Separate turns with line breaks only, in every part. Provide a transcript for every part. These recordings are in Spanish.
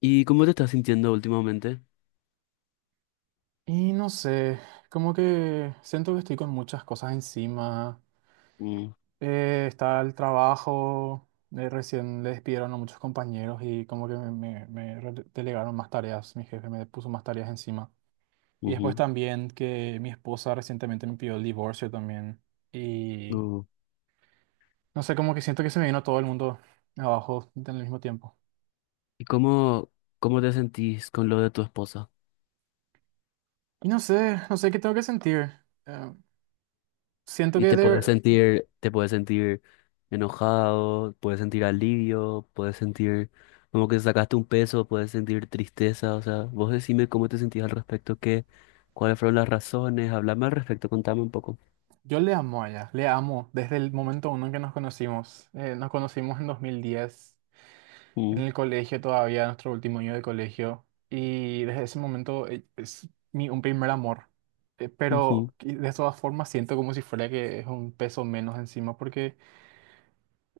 ¿Y cómo te estás sintiendo últimamente?
Y no sé, como que siento que estoy con muchas cosas encima.
Mm,
Está el trabajo, recién le despidieron a muchos compañeros y como que me delegaron más tareas, mi jefe me puso más tareas encima. Y después
ujú,
también que mi esposa recientemente me pidió el divorcio también. Y
uh.
no sé, como que siento que se me vino todo el mundo abajo en el mismo tiempo.
¿Y cómo, cómo te sentís con lo de tu esposa?
Y no sé, no sé qué tengo que sentir. Eh, siento
¿Y
que de, ver-
te puedes sentir enojado, puedes sentir alivio, puedes sentir como que sacaste un peso, puedes sentir tristeza? O sea, vos decime cómo te sentís al respecto, qué, cuáles fueron las razones, hablame al respecto, contame un poco.
Yo le amo a ella, le amo desde el momento uno en que nos conocimos. Nos conocimos en 2010
Mm,
en el colegio todavía, nuestro último año de colegio. Y desde ese momento es un primer amor. Pero
ujú,
y de todas formas siento como si fuera que es un peso menos encima, porque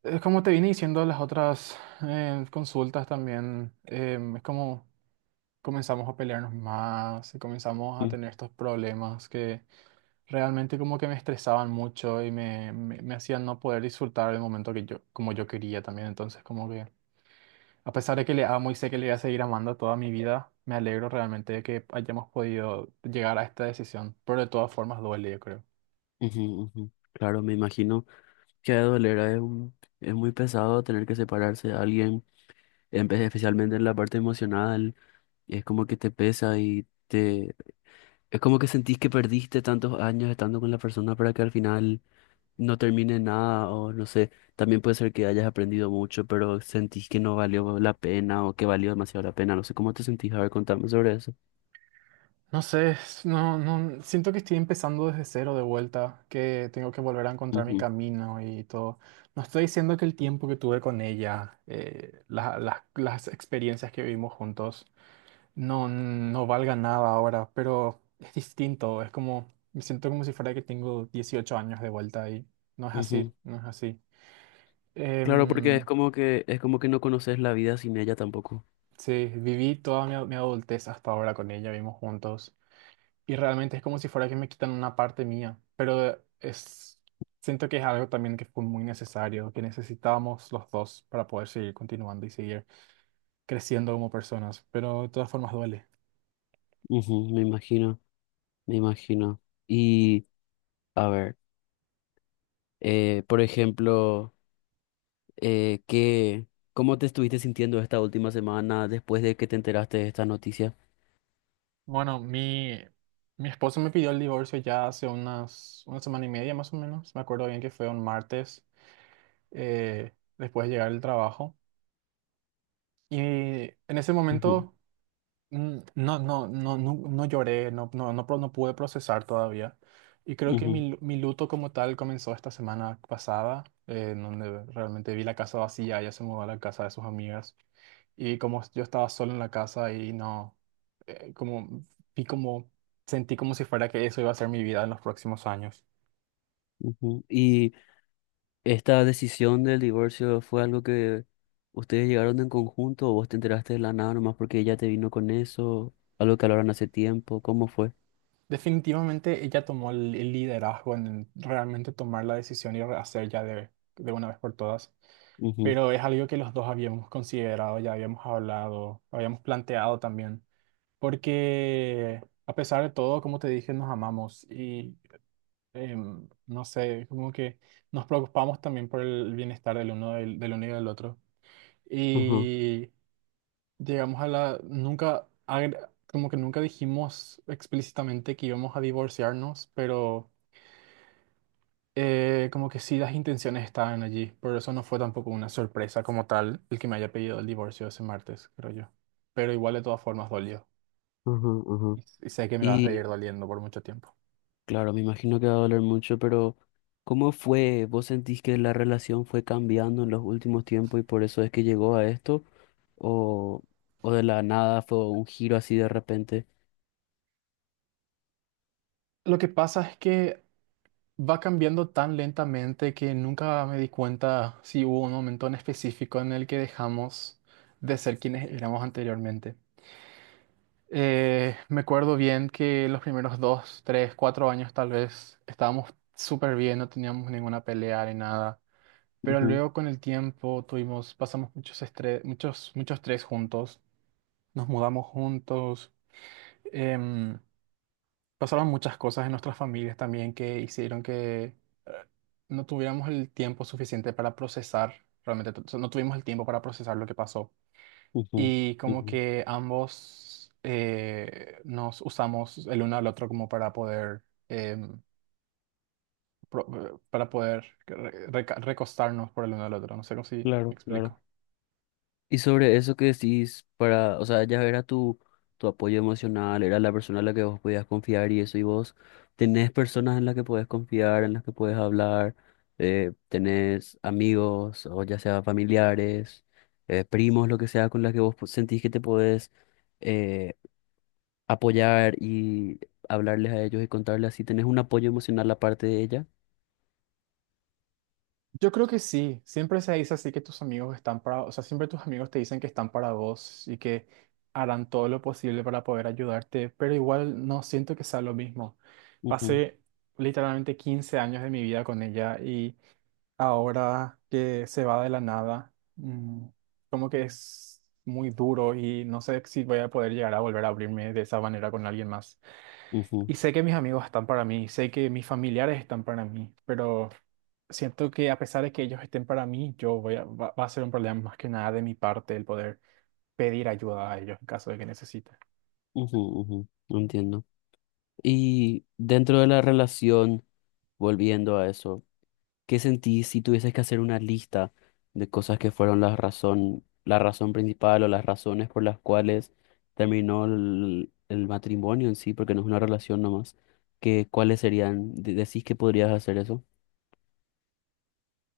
es como te vine diciendo las otras consultas también, es como comenzamos a pelearnos más, y comenzamos a
ujú,
tener estos problemas que... Realmente como que me estresaban mucho y me hacían no poder disfrutar el momento que yo, como yo quería también. Entonces como que, a pesar de que le amo y sé que le voy a seguir amando toda mi vida, me alegro realmente de que hayamos podido llegar a esta decisión. Pero de todas formas duele, yo creo.
ujú, ujú. Claro, me imagino que ha de doler, es un- es muy pesado tener que separarse de alguien especialmente en la parte emocional, es como que te pesa y te... Es como que sentís que perdiste tantos años estando con la persona para que al final no termine nada o no sé, también puede ser que hayas aprendido mucho, pero sentís que no valió la pena o que valió demasiado la pena, no sé cómo te sentís, a ver, contame sobre eso.
No sé, no, no, siento que estoy empezando desde cero de vuelta, que tengo que volver a encontrar mi
Ujú,
camino y todo. No estoy diciendo que el tiempo que tuve con ella, las experiencias que vivimos juntos, no, no valga nada ahora, pero es distinto, es como, me siento como si fuera que tengo 18 años de vuelta y no es así,
ujú.
no es así.
Claro, porque
Em,
es como que no conoces la vida sin ella tampoco.
sí, viví toda mi adultez hasta ahora con ella, vivimos juntos y realmente es como si fuera que me quitan una parte mía, pero es, siento que es algo también que fue muy necesario, que necesitábamos los dos para poder seguir continuando y seguir creciendo como personas, pero de todas formas duele.
Ujú, me imagino, me imagino. Y a ver, por ejemplo... ¿Qué, cómo te estuviste sintiendo esta última semana después de que te enteraste de esta noticia?
Bueno, mi esposo me pidió el divorcio ya hace una semana y media más o menos. Me acuerdo bien que fue un martes eh, después de llegar del trabajo. Y en ese
Ujú,
momento no, no, no, no, no lloré, no, no, no, no pude procesar todavía. Y creo que
ujú,
mi luto como tal comenzó esta semana pasada, en donde realmente vi la casa vacía, ella se mudó a la casa de sus amigas. Y como yo estaba solo en la casa y no, como vi como, sentí como si fuera que eso iba a ser mi vida en los próximos años.
ujú. ¿Y esta decisión del divorcio fue algo que ustedes llegaron en conjunto o vos te enteraste de la nada nomás porque ella te vino con eso? ¿Algo que hablaron hace tiempo? ¿Cómo fue?
Definitivamente ella tomó el liderazgo en realmente tomar la decisión y hacer ya de, una vez por todas.
Ujú,
Pero es algo que los dos habíamos considerado, ya habíamos hablado, habíamos planteado también. Porque a pesar de todo, como te dije, nos amamos y no sé, como que nos preocupamos también por el bienestar del uno, del uno y del otro.
ujú,
Y llegamos a la, nunca, agre- como que nunca dijimos explícitamente que íbamos a divorciarnos, pero como que sí las intenciones estaban allí. Por eso no fue tampoco una sorpresa como tal el que me haya pedido el divorcio ese martes, creo yo. Pero igual de todas formas dolió.
ujú, ujú.
Y sé que me va a seguir
Y
doliendo por mucho tiempo.
claro, me imagino que va a doler mucho, pero ¿cómo fue? ¿Vos sentís que la relación fue cambiando en los últimos tiempos y por eso es que llegó a esto? ¿O, o de la nada fue un giro así de repente?
Lo que pasa es que va cambiando tan lentamente que nunca me di cuenta si hubo un momento en específico en el que dejamos de ser quienes éramos anteriormente. Me acuerdo bien que los primeros dos, tres, cuatro años tal vez estábamos súper bien, no teníamos ninguna pelea ni nada. Pero
Ujú,
luego con el tiempo tuvimos, pasamos muchos estrés, muchos, muchos estrés juntos, nos mudamos juntos, em, pasaron muchas cosas en nuestras familias también que hicieron que eh, no tuviéramos el tiempo suficiente para procesar, realmente no tuvimos el tiempo para procesar lo que pasó
ujú,
y como
ujú.
que ambos nos usamos el uno al otro como para poder em, para poder recostarnos por el uno al otro. No sé cómo si me
Claro, claro.
explico.
Y sobre eso que decís, para, o sea, ya era tu, tu apoyo emocional, era la persona en la que vos podías confiar y eso, y vos tenés personas en las que podés confiar, en las que podés hablar, tenés amigos, o ya sea familiares, primos, lo que sea, con las que vos sentís que te podés eh, apoyar y hablarles a ellos y contarles así, tenés un apoyo emocional aparte de ella.
Yo creo que sí, siempre se dice así que tus amigos están para, o sea, siempre tus amigos te dicen que están para vos y que harán todo lo posible para poder ayudarte, pero igual no siento que sea lo mismo.
Ujú,
Pasé literalmente 15 años de mi vida con ella y ahora que se va de la nada, como que es muy duro y no sé si voy a poder llegar a volver a abrirme de esa manera con alguien más.
ujú,
Y sé que mis amigos están para mí, sé que mis familiares están para mí, pero siento que a pesar de que ellos estén para mí, yo voy a, va, va a ser un problema más que nada de mi parte el poder pedir ayuda a ellos en caso de que necesite.
ujú, ujú, no entiendo. Y dentro de la relación, volviendo a eso, ¿qué sentís si tuvieses que hacer una lista de cosas que fueron la razón principal o las razones por las cuales terminó el matrimonio en sí, porque no es una relación nomás? ¿Qué, cuáles serían? ¿Decís que podrías hacer eso?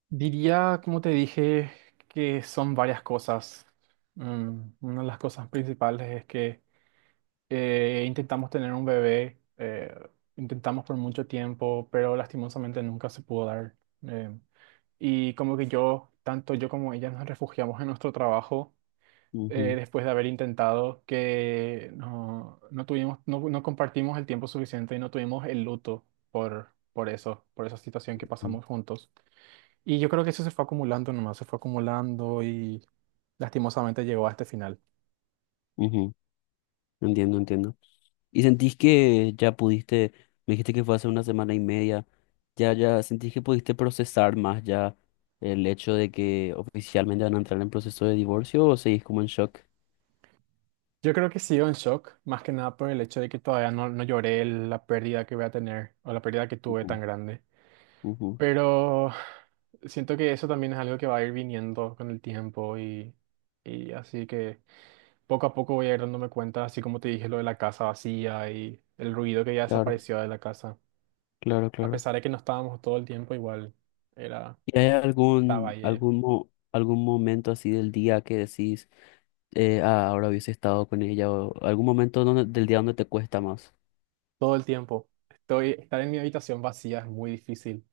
Diría, como te dije, que son varias cosas. Una de las cosas principales es que intentamos tener un bebé, intentamos por mucho tiempo, pero lastimosamente nunca se pudo dar. eh, y como que yo, tanto yo como ella, nos refugiamos en nuestro trabajo
Ujú,
después de haber intentado que no, no tuvimos, no, no compartimos el tiempo suficiente y no tuvimos el luto por eso, por esa situación que
ujú,
pasamos juntos. Y yo creo que eso se fue acumulando nomás, se fue acumulando y lastimosamente llegó a este final.
ujú, entiendo, entiendo. ¿Y sentís que ya pudiste, me dijiste que fue hace una semana y media, ya, ya sentís que pudiste procesar más ya el hecho de que oficialmente van a entrar en proceso de divorcio o seguís como en shock?
Yo creo que sigo en shock, más que nada por el hecho de que todavía no, no lloré la pérdida que voy a tener o la pérdida que tuve
Ujú,
tan grande.
ujú,
Pero siento que eso también es algo que va a ir viniendo con el tiempo y así que poco a poco voy a ir dándome cuenta, así como te dije lo de la casa vacía y el ruido que ya
claro,
desapareció de la casa.
claro,
A
claro.
pesar de que no estábamos todo el tiempo, igual era,
¿Y hay
estaba
algún,
ahí ella.
algún, algún momento así del día que decís, ahora hubiese estado con ella o algún momento del día donde te cuesta más?
Todo el tiempo. Estoy, estar en mi habitación vacía es muy difícil.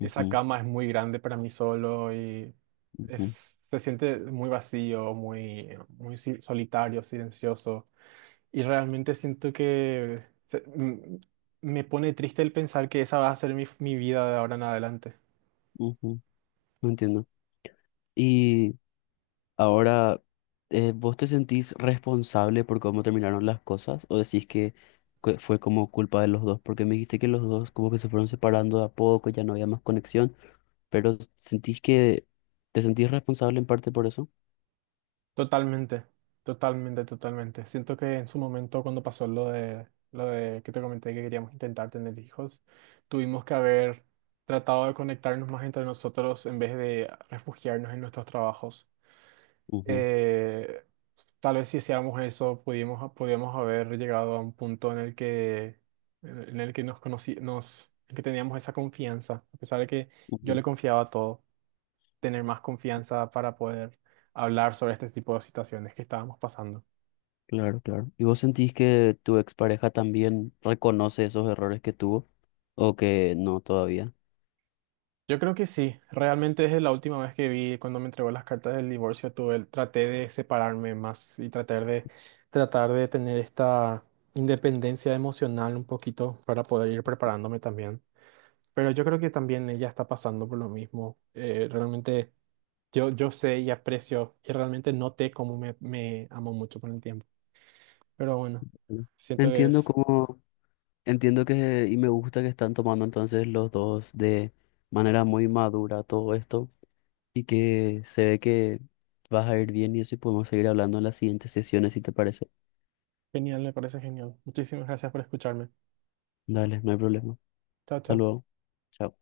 Esa cama es muy grande para mí solo y
ujú,
es, se siente muy vacío, muy, solitario, silencioso. Y realmente siento que me pone triste el pensar que esa va a ser mi, mi vida de ahora en adelante.
ujú, no entiendo. Y ahora, ¿vos te sentís responsable por cómo terminaron las cosas? ¿O decís que fue como culpa de los dos? Porque me dijiste que los dos como que se fueron separando de a poco, ya no había más conexión, pero ¿sentís que te sentís responsable en parte por eso?
Totalmente, totalmente, totalmente. Siento que en su momento cuando pasó lo de que te comenté que queríamos intentar tener hijos, tuvimos que haber tratado de conectarnos más entre nosotros en vez de refugiarnos en nuestros trabajos.
Ujú,
eh, Tal vez si hacíamos eso, pudimos, podíamos haber llegado a un punto en el que nos conocí, nos, en que teníamos esa confianza, a pesar de que yo
ujú,
le confiaba todo, tener más confianza para poder hablar sobre este tipo de situaciones que estábamos pasando.
claro, claro. ¿Y vos sentís que tu expareja también reconoce esos errores que tuvo? ¿O que no todavía?
Yo creo que sí, realmente desde la última vez que vi, cuando me entregó las cartas del divorcio, tuve, traté de separarme más y tratar de tener esta independencia emocional un poquito para poder ir preparándome también. Pero yo creo que también ella está pasando por lo mismo. Realmente yo sé y aprecio y realmente noté cómo me amó mucho con el tiempo. Pero bueno,
Mm.
siento que
Entiendo
es
cómo... Entiendo que, y me gusta que están tomando entonces los dos de manera muy madura todo esto y que se ve que vas a ir bien y eso y podemos seguir hablando en las siguientes sesiones si te parece.
genial, me parece genial. Muchísimas gracias por escucharme.
Dale, no hay problema.
Chao,
Hasta
chao.
luego. Chao.